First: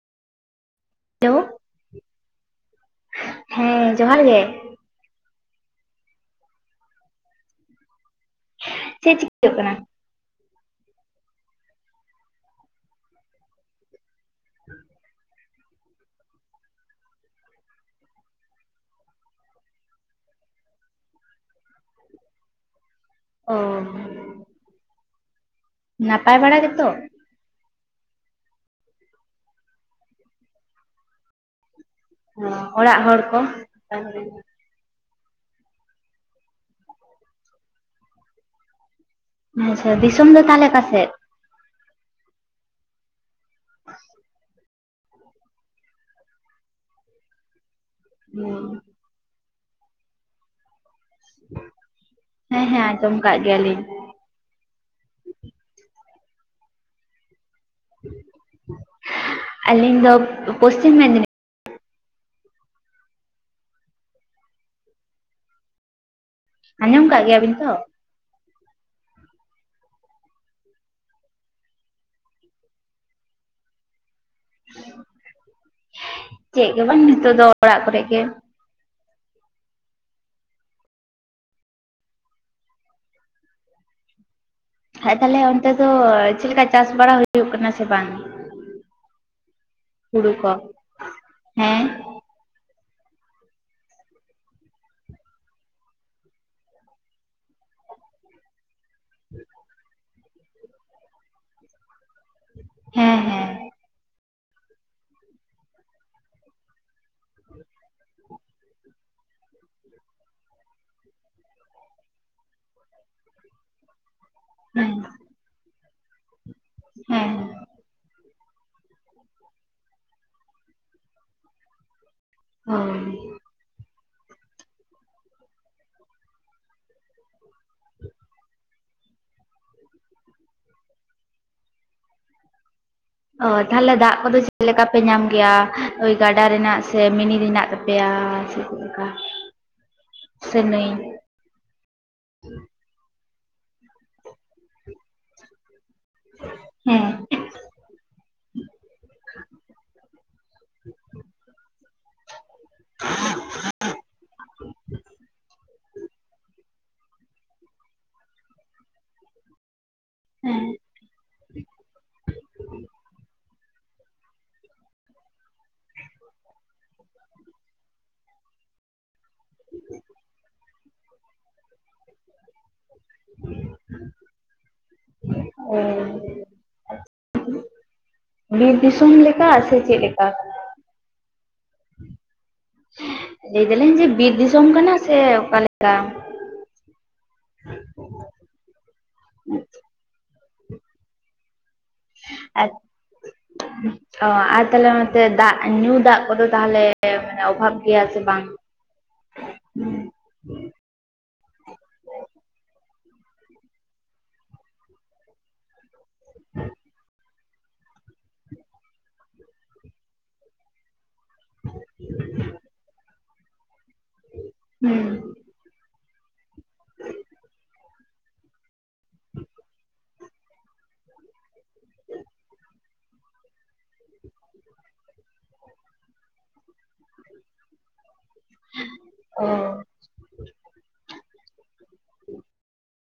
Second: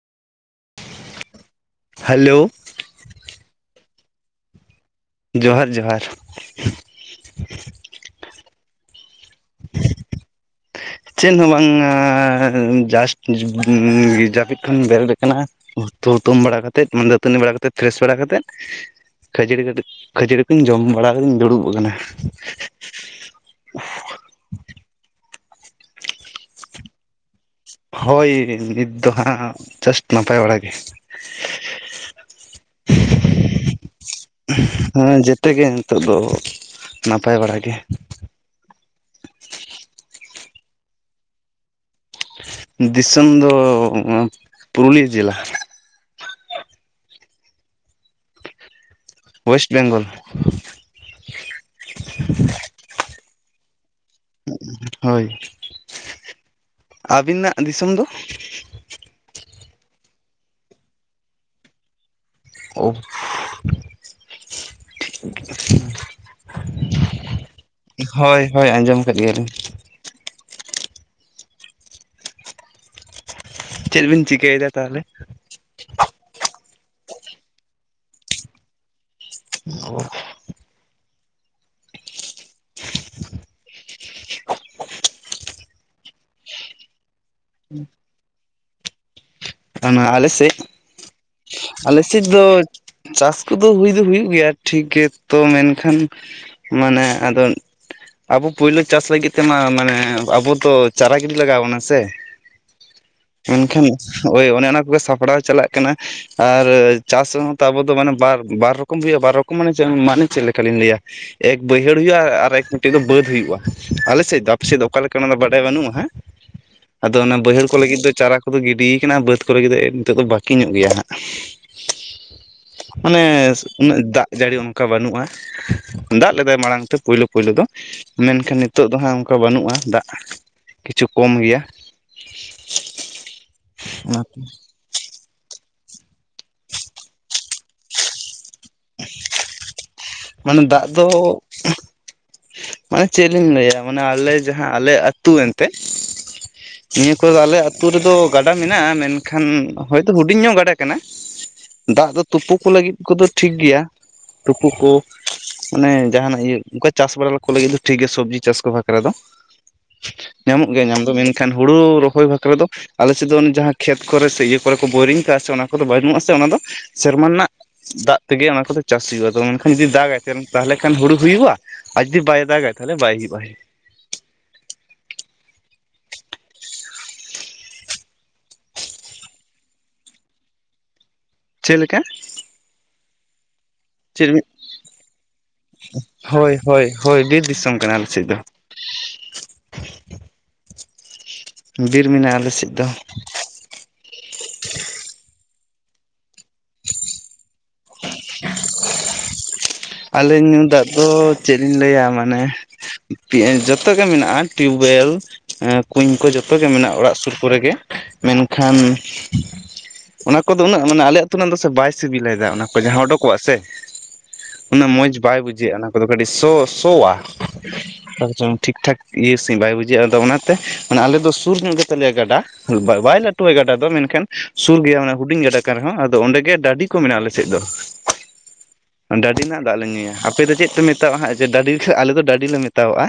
Hello, hello, ᱦᱮᱸ, ᱡᱚᱦᱟᱨ ᱜᱮ, ᱡᱚᱦᱟᱨ-ᱡᱚᱦᱟᱨ, [inaudible] [unintelligible] ᱪᱮᱫ ᱦᱚᱸ ᱵᱟᱝ ᱝᱟ, ᱡᱟᱥ ᱡᱩ ᱩᱸ ᱡᱟᱯᱤᱫ ᱠᱷᱩᱱᱤᱧ ᱵᱮᱨᱮᱫ ᱟᱠᱟᱱᱟ᱾ ᱩᱸᱣᱟ ᱛᱩ ᱛᱩᱢ ᱵᱟᱲᱟ ᱠᱟᱛᱮᱫ, ᱢᱟᱱ ᱫᱟᱹᱛᱟᱹᱱᱤ ᱵᱟᱲᱟ ᱠᱟᱛᱮᱫ, ᱯᱷᱨᱮᱥ ᱵᱟᱲᱟ ᱠᱟᱛᱮᱫ, ᱠᱷᱟᱹᱡᱟᱹᱲᱤ ᱠᱟᱹᱴᱤᱡ ᱠᱷᱟᱹᱡᱟᱹᱲᱤ ᱠᱩᱧ ᱡᱚᱢ ᱵᱟᱲᱟ ᱠᱟᱛᱮᱹᱧ ᱫᱩᱲᱩᱵ ᱟᱠᱟᱱᱟ ᱾ ᱚ, ᱱᱟᱯᱟᱭ ᱵᱟᱲᱟ ᱜᱮᱹᱛᱚ? ᱦᱳᱭ, ᱱᱤᱛ ᱫᱚ ᱦᱟᱸᱜ ᱡᱟᱥᱴ ᱱᱟᱯᱟᱭ ᱵᱟᱲᱟ ᱜᱮ ᱾ ᱦᱚᱸ ᱚᱲᱟᱜ ᱦᱚᱲ ᱠᱚ? [inaudible] ᱦᱩᱸ, ᱡᱮᱹᱛᱮᱹ ᱜᱮ ᱱᱤᱛᱳᱜ ᱫᱚ ᱱᱟᱯᱟᱭ ᱵᱟᱲᱟ ᱜᱮ ᱾ [inaudible] ᱫᱤᱥᱚᱢ ᱫᱚ ᱛᱟᱦᱞᱮ ᱚᱠᱟ ᱥᱮᱫ? ᱫᱤᱥᱚᱢ ᱫᱚ ᱩᱸ 'ᱯᱩᱨᱩᱞᱤᱭᱟᱹ' ᱡᱮᱞᱟ, ᱦᱩᱸ, 'ᱚᱭᱮᱥᱴ ᱵᱮᱝᱜᱚᱞ' ᱾ ᱦᱮᱸ-ᱦᱮᱸ, ᱟᱸᱡᱚᱢ ᱠᱟᱜ ᱜᱮᱹᱭᱟᱞᱤᱧ ᱾ ᱦᱳᱭ, ᱟᱵᱤᱱᱟᱜ ᱫᱤᱥᱚᱢ ᱫᱚ? ᱟᱞᱤᱧ ᱫᱚ 'ᱯᱚᱥᱪᱤᱢ ᱢᱮᱫᱽᱱᱤ' ᱳᱯ, ᱯᱷᱩ ᱟᱸᱡᱚᱢ ᱠᱟᱜ ᱜᱮᱹᱭᱟᱵᱤᱱ ᱛᱚ? ᱦᱳᱭᱻ ᱦᱳᱭᱻ ᱟᱸᱡᱚᱢ ᱠᱟᱜ ᱜᱮᱹᱭᱟᱞᱤᱧ ᱾ ᱦ [unintelligible] ᱪᱮᱹᱜ ᱵᱤᱱ ᱪᱤᱠᱟᱹᱭᱫᱟ ᱛᱟᱦᱞᱮ? ᱪᱮᱜ ᱜᱮ ᱵᱟᱝ ᱱᱤᱛᱚᱜ ᱫᱚ, ᱚᱲᱟᱜ ᱠᱚᱨᱮ ᱜᱮ ᱾ ᱜᱚ, ᱦᱟᱡ ᱛᱟᱞᱮ ᱚᱱᱛᱮ ᱫᱚ ᱪᱮᱜ ᱞᱮᱠᱟ, ᱪᱟᱥ ᱵᱟᱲᱟ ᱦᱩᱭᱩᱜ ᱠᱟᱱᱟ ᱥᱮ ᱵᱟᱝ? ᱟᱱᱟ ᱟᱞᱮ ᱦᱩᱲᱩ ᱥᱮᱡ? ᱠᱚ? ᱦᱮᱸ ᱟᱞᱮᱥᱮᱫ ᱫᱚ ᱪᱟᱥ ᱠᱚᱫᱚ ᱦᱩᱭ ᱫᱚ ᱦᱩᱭᱩᱜ ᱜᱮᱭᱟ ᱴᱷᱤᱠ ᱜᱮ ᱛᱚ ᱢᱮᱱᱠᱷᱟᱱ ᱢᱟᱱᱮ ᱟᱫᱚ ᱟᱵᱚ ᱯᱳᱭᱞᱳ ᱪᱟᱥ ᱞᱟᱹᱜᱤᱫ ᱛᱮᱢᱟ ᱢᱟᱱᱮ ᱟᱵᱚᱫᱚ ᱪᱟᱨᱟ ᱜᱤᱰᱤ ᱞᱟᱜᱟᱣᱚᱱᱟ ᱥᱮ᱾ ᱦᱮᱸ ᱦᱮᱸ ᱢᱮᱱᱠᱷᱟᱱ ᱚᱸᱭ ᱚᱱᱮ ᱚᱱᱟ ᱠᱚᱜᱮ ᱥᱟᱯᱲᱟᱣ ᱪᱟᱞᱟᱜ ᱠᱟᱱᱟ᱾ ᱟᱨ ᱪᱟᱥ ᱨᱮᱦᱚᱸ ᱛᱚ ᱟᱵᱚ ᱫᱚ ᱢᱟᱱᱮ ᱵᱟᱨ ᱵᱟᱨ ᱨᱚᱠᱚᱢ ᱦᱩᱭᱩᱜ-ᱟ, ᱵᱟᱨ ᱨᱚᱠᱚᱢ ᱢᱟᱱᱮ ᱢᱟᱱᱮ ᱪᱮᱫ ᱞᱮᱠᱟᱞᱤᱧ ᱞᱟᱹᱭ-ᱟ᱾ ᱮᱠ ᱵᱟᱹᱭᱦᱟᱹᱲ ᱦᱩᱭᱩᱜ-ᱟ ᱟᱨ ᱮᱠ ᱢᱤᱫᱴᱮᱡ ᱫᱚ ᱵᱟᱹᱫ ᱦᱩᱭᱩᱜ-ᱟ ᱟᱞᱮ ᱥᱮᱫ ᱫᱚ ᱟᱯᱮ ᱥᱮᱫ ᱫᱚ ᱦᱮᱸ ᱚᱠᱟ ᱞᱮᱠᱟ ᱚᱱᱟ ᱫᱚ ᱵᱟᱰᱟᱭ ᱵᱟᱹᱱᱩᱜ-ᱟ ᱦᱟᱜ᱾ ᱟᱫᱚ ᱦᱮᱸ ᱚᱱᱟ ᱵᱟᱹᱭᱦᱟᱹᱲ ᱠᱚ ᱞᱟᱹᱜᱤᱫ ᱫᱚ ᱪᱟᱨᱟ ᱠᱚᱫᱚ ᱜᱤᱰᱤ ᱠᱟᱱᱟ ᱵᱟᱹᱫᱽ ᱠᱚᱨᱮ ᱞᱟᱹᱜᱤᱫ ᱱᱤᱛᱳᱜ ᱫᱚ ᱵᱟᱹᱠᱤ ᱧᱚᱜ ᱜᱮᱭᱟ ᱦᱟᱜ᱾ [unintelligible] ᱚ ᱢᱟᱱᱮ ᱩᱱᱟᱹᱜ ᱫᱟᱜ ᱡᱟᱹᱲᱤ ᱚᱱᱠᱟ ᱵᱟᱹᱱᱩᱜ-ᱟ ᱫᱟᱜ ᱞᱮᱫᱟᱭ ᱢᱟᱲᱟᱝ ᱛᱮ ᱯᱳᱭᱞᱳ ᱯᱳᱭᱞᱳ ᱫᱚ᱾ ᱢᱮᱱᱠᱷᱟᱱ ᱱᱤᱛᱚᱜ ᱫᱚ ᱦᱟᱸᱜ ᱚᱱᱠᱟ ᱵᱟᱹᱱᱩᱜ-ᱟ ᱫᱟᱜ ᱠᱤᱪᱷᱩ ᱠᱚᱢ ᱜᱮᱭᱟ᱾ ᱚ ᱛᱟᱦᱞᱮ ᱫᱟᱜ ᱚᱱᱟᱛᱮ ᱠᱚᱫᱚ ᱪᱮᱫ ᱞᱮᱠᱟ ᱯᱮ ᱧᱟᱢ ᱜᱮᱭᱟ ᱳᱭ ᱜᱟᱰᱟ ᱨᱮᱱᱟᱜ ᱥᱮ ᱢᱤᱱᱤ ᱨᱮᱱᱟᱜ ᱛᱟᱯᱮᱭᱟ ᱥᱮ? ᱞᱮᱠᱟ ᱥᱮ ᱢᱟᱱᱮ ᱫᱟᱜ ᱱᱟᱹᱭ ᱫᱚ ᱢᱟᱱᱮ ᱪᱮᱫ ᱞᱤᱧ ᱞᱟᱹᱭᱟ ᱢᱟᱱᱮ ᱟᱞᱮ ᱡᱟᱦᱟᱸ ᱟᱞᱮ ᱟᱹᱛᱩ ᱮᱱᱛᱮᱫ ᱦᱮᱸ ᱱᱤᱭᱟᱹ ᱠᱚᱫᱚ ᱟᱞᱮ ᱟᱹᱛᱩ ᱨᱮᱫᱚ ᱜᱟᱰᱟ ᱢᱮᱱᱟᱜ-ᱟ ᱢᱮᱱᱠᱷᱟᱱ ᱦᱚᱭᱛᱳ ᱦᱩᱰᱤᱧ ᱧᱚᱜ ᱜᱟᱰᱟ ᱠᱟᱱᱟ᱾ ᱫᱟᱜ ᱫᱚ ᱛᱩᱯᱩ ᱠᱚ ᱞᱟᱹᱜᱤᱫ ᱠᱚᱫᱚ ᱴᱷᱤᱠ ᱜᱮᱭᱟ ᱛᱩᱯᱩ ᱠᱚ᱾ ᱢᱟᱱᱮ ᱡᱟᱦᱟᱱᱟᱜ ᱤᱭᱟᱹ ᱚᱱᱠᱟ ᱪᱟᱥ ᱵᱟᱲᱟ ᱠᱚ ᱞᱟᱹᱜᱤᱫ ᱫᱚ ᱴᱷᱤᱠ ᱜᱮᱭᱟ ᱥᱚᱵᱽᱡᱤ ᱪᱟᱥ ᱠᱚ ᱵᱟᱠᱷᱨᱟ ᱫᱚ᱾ ᱦᱮᱸ ᱧᱟᱢᱚᱜ ᱜᱮᱭᱟ ᱧᱟᱢ ᱫᱚ ᱢᱮᱱᱠᱷᱟᱱ ᱦᱩᱲᱩ ᱨᱚᱦᱚᱭ ᱵᱟᱠᱷᱨᱟ ᱫᱚ ᱟᱞᱮ ᱥᱮᱫ ᱫᱚ ᱚᱱᱮ ᱡᱟᱦᱟᱸ ᱠᱷᱮᱛ ᱠᱚᱨᱮ ᱥᱮ ᱤᱭᱟᱹ ᱠᱚᱨᱮ ᱠᱚ ᱵᱳᱭᱨᱤᱝ ᱠᱟᱜ-ᱟ ᱥᱮ ᱚᱱᱟ ᱠᱚᱫᱚ ᱵᱟᱹᱱᱩᱜᱩᱜ-ᱟ ᱥᱮ ᱚᱱᱟ ᱫᱚ ᱥᱮᱨᱢᱟ ᱨᱮᱱᱟᱜ ᱫᱟᱜ ᱛᱮᱜᱮ ᱚᱱᱟ ᱠᱚᱫᱚ ᱪᱟᱥ ᱦᱩᱭᱩᱜ-ᱟ ᱟ ᱢᱮᱱᱠᱷᱟᱱ ᱡᱩᱫᱤ ᱫᱟᱜᱟᱭ ᱛᱟ ᱛᱟᱦᱚᱞᱮ ᱠᱷᱟᱱ ᱦᱩᱲᱩ ᱦᱩᱭᱩᱜ-ᱟ ᱟᱨ ᱡᱩᱫᱤ ᱵᱟᱭ ᱫᱟᱜᱟᱭ ᱛᱟᱦᱞᱮ ᱵᱟᱭ ᱦᱩᱭᱩᱜ-ᱟᱭ᱾ [inaudible] ᱚ ᱵᱤᱨ ᱫᱤᱥᱚᱢ ᱞᱮᱠᱟ ᱥᱮ ᱪᱮᱫ ᱞᱮᱠᱟ? ᱪᱮᱫ ᱞᱮᱠᱟ? ᱞᱟᱹᱭ ᱫᱟᱞᱤᱧ ᱡᱮ ᱵᱤᱨ ᱪᱮᱫ ᱫᱤᱥᱚᱢ ᱠᱟᱱᱟ ᱥᱮ ᱚᱠᱟ ᱞᱮᱠᱟ? ᱦᱳᱭ ᱦᱳᱭ ᱦᱳᱭ ᱵᱤᱨ ᱫᱤᱥᱚᱢ ᱠᱟᱱᱟ ᱟᱞᱮ ᱥᱮᱫ ᱫᱚ᱾ ᱵᱤᱨ ᱢᱮᱱᱟᱜ-ᱟ ᱟᱞᱮ ᱟᱨ ᱥᱮᱫ ᱫᱚ᱾ ᱚ ᱟᱨ ᱛᱟᱦᱞᱮ ᱚᱱᱛᱮ ᱫᱟᱜ ᱧᱩ ᱫᱟᱜ ᱠᱚᱫᱚ ᱛᱟᱦᱚᱞᱮ ᱢᱟᱱᱮ ᱚᱵᱷᱟᱵᱽ ᱜᱮᱭᱟ ᱥᱮ ᱵᱟᱝ? [unintelligible] ᱟᱞᱮ ᱧᱩ ᱫᱟᱜ ᱫᱚ ᱪᱮᱫ ᱞᱤᱧ ᱞᱟᱹᱭᱟ ᱢᱟᱱᱮ ᱡᱚᱛᱚ ᱜᱮ ᱢᱮᱱᱟᱜ-ᱟ ᱴᱤᱭᱩᱵᱚᱭᱮᱞ, ᱮ ᱠᱩᱧ ᱠᱚ ᱡᱚᱛᱚ ᱜᱮ ᱢᱮᱱᱟᱜ-ᱟ ᱚᱲᱟᱜ ᱥᱩᱨ ᱠᱚᱨᱮ ᱜᱮ᱾ ᱢᱮᱱᱠᱷᱟᱱ ᱚᱱᱟ ᱠᱚᱫᱚ ᱩᱱᱟᱹᱜ ᱢᱟᱱᱮ ᱟᱞᱮᱭᱟᱜ ᱛᱩᱱᱟᱹᱜ ᱫᱚ ᱥᱮ ᱵᱟᱭ ᱥᱤᱵᱤᱞᱟᱭ ᱫᱟᱜ ᱚᱱᱟ ᱠᱚ ᱡᱟᱦᱟᱸ ᱚᱰᱚᱠᱚᱜ-ᱟ ᱥᱮ᱾ ᱩᱱᱟᱹᱜ ᱦᱩᱸ ᱢᱚᱸᱡᱽ ᱵᱟᱭ ᱵᱩᱡᱷᱟᱹᱜ-ᱟ ᱚᱱᱟ ᱠᱚᱫᱚ ᱠᱟᱹᱴᱤᱡ ᱥᱚ ᱥᱚᱣᱟ᱾ [unintelligible] ᱴᱷᱤᱠ ᱴᱷᱟᱠ ᱤᱭᱟᱹ ᱥᱮ ᱵᱟᱭ ᱵᱩᱡᱷᱟᱹᱜ-ᱟ ᱟᱫᱚ ᱚᱱᱟᱛᱮ ᱢᱟᱱᱮ ᱟᱞᱮ ᱫᱚ ᱥᱩᱨ ᱧᱚᱜ ᱜᱮᱛᱟ ᱞᱮᱭᱟ ᱜᱟᱰᱟ᱾ ᱵᱟᱭ ᱵᱟᱭ ᱞᱟᱹᱴᱩᱣᱟᱭ ᱜᱟᱰᱟ ᱫᱚ ᱢᱮᱱᱠᱷᱟᱱ ᱥᱩᱨ ᱜᱮᱭᱟ ᱢᱟᱱᱮ ᱦᱩᱰᱤᱧ ᱜᱟᱰᱟ ᱠᱟᱱ ᱨᱮᱦᱚᱸ ᱟᱫᱚ ᱚᱸᱰᱮ ᱜᱮ ᱰᱟᱹᱰᱤ ᱠᱚ ᱢᱮᱱᱟᱜ-ᱟ ᱟᱞᱮᱥᱮᱫ ᱫᱚ᱾ ᱰᱟᱹᱰᱤ ᱨᱮᱱᱟᱜ ᱚ ᱫᱟᱜ ᱞᱮ ᱧᱩᱭᱟ ᱟᱯᱮ ᱫᱚ ᱪᱮᱫ ᱯᱮ ᱢᱮᱛᱟᱣᱟᱜ-ᱟ ᱦᱟᱸᱜ? ᱡᱮ ᱰᱟᱹᱰᱤ ᱦᱟᱜ ᱟᱞᱮ ᱫᱚ ᱰᱟᱹᱰᱤ ᱞᱮ ᱢᱮᱛᱟᱣᱟᱜ-ᱟ᱾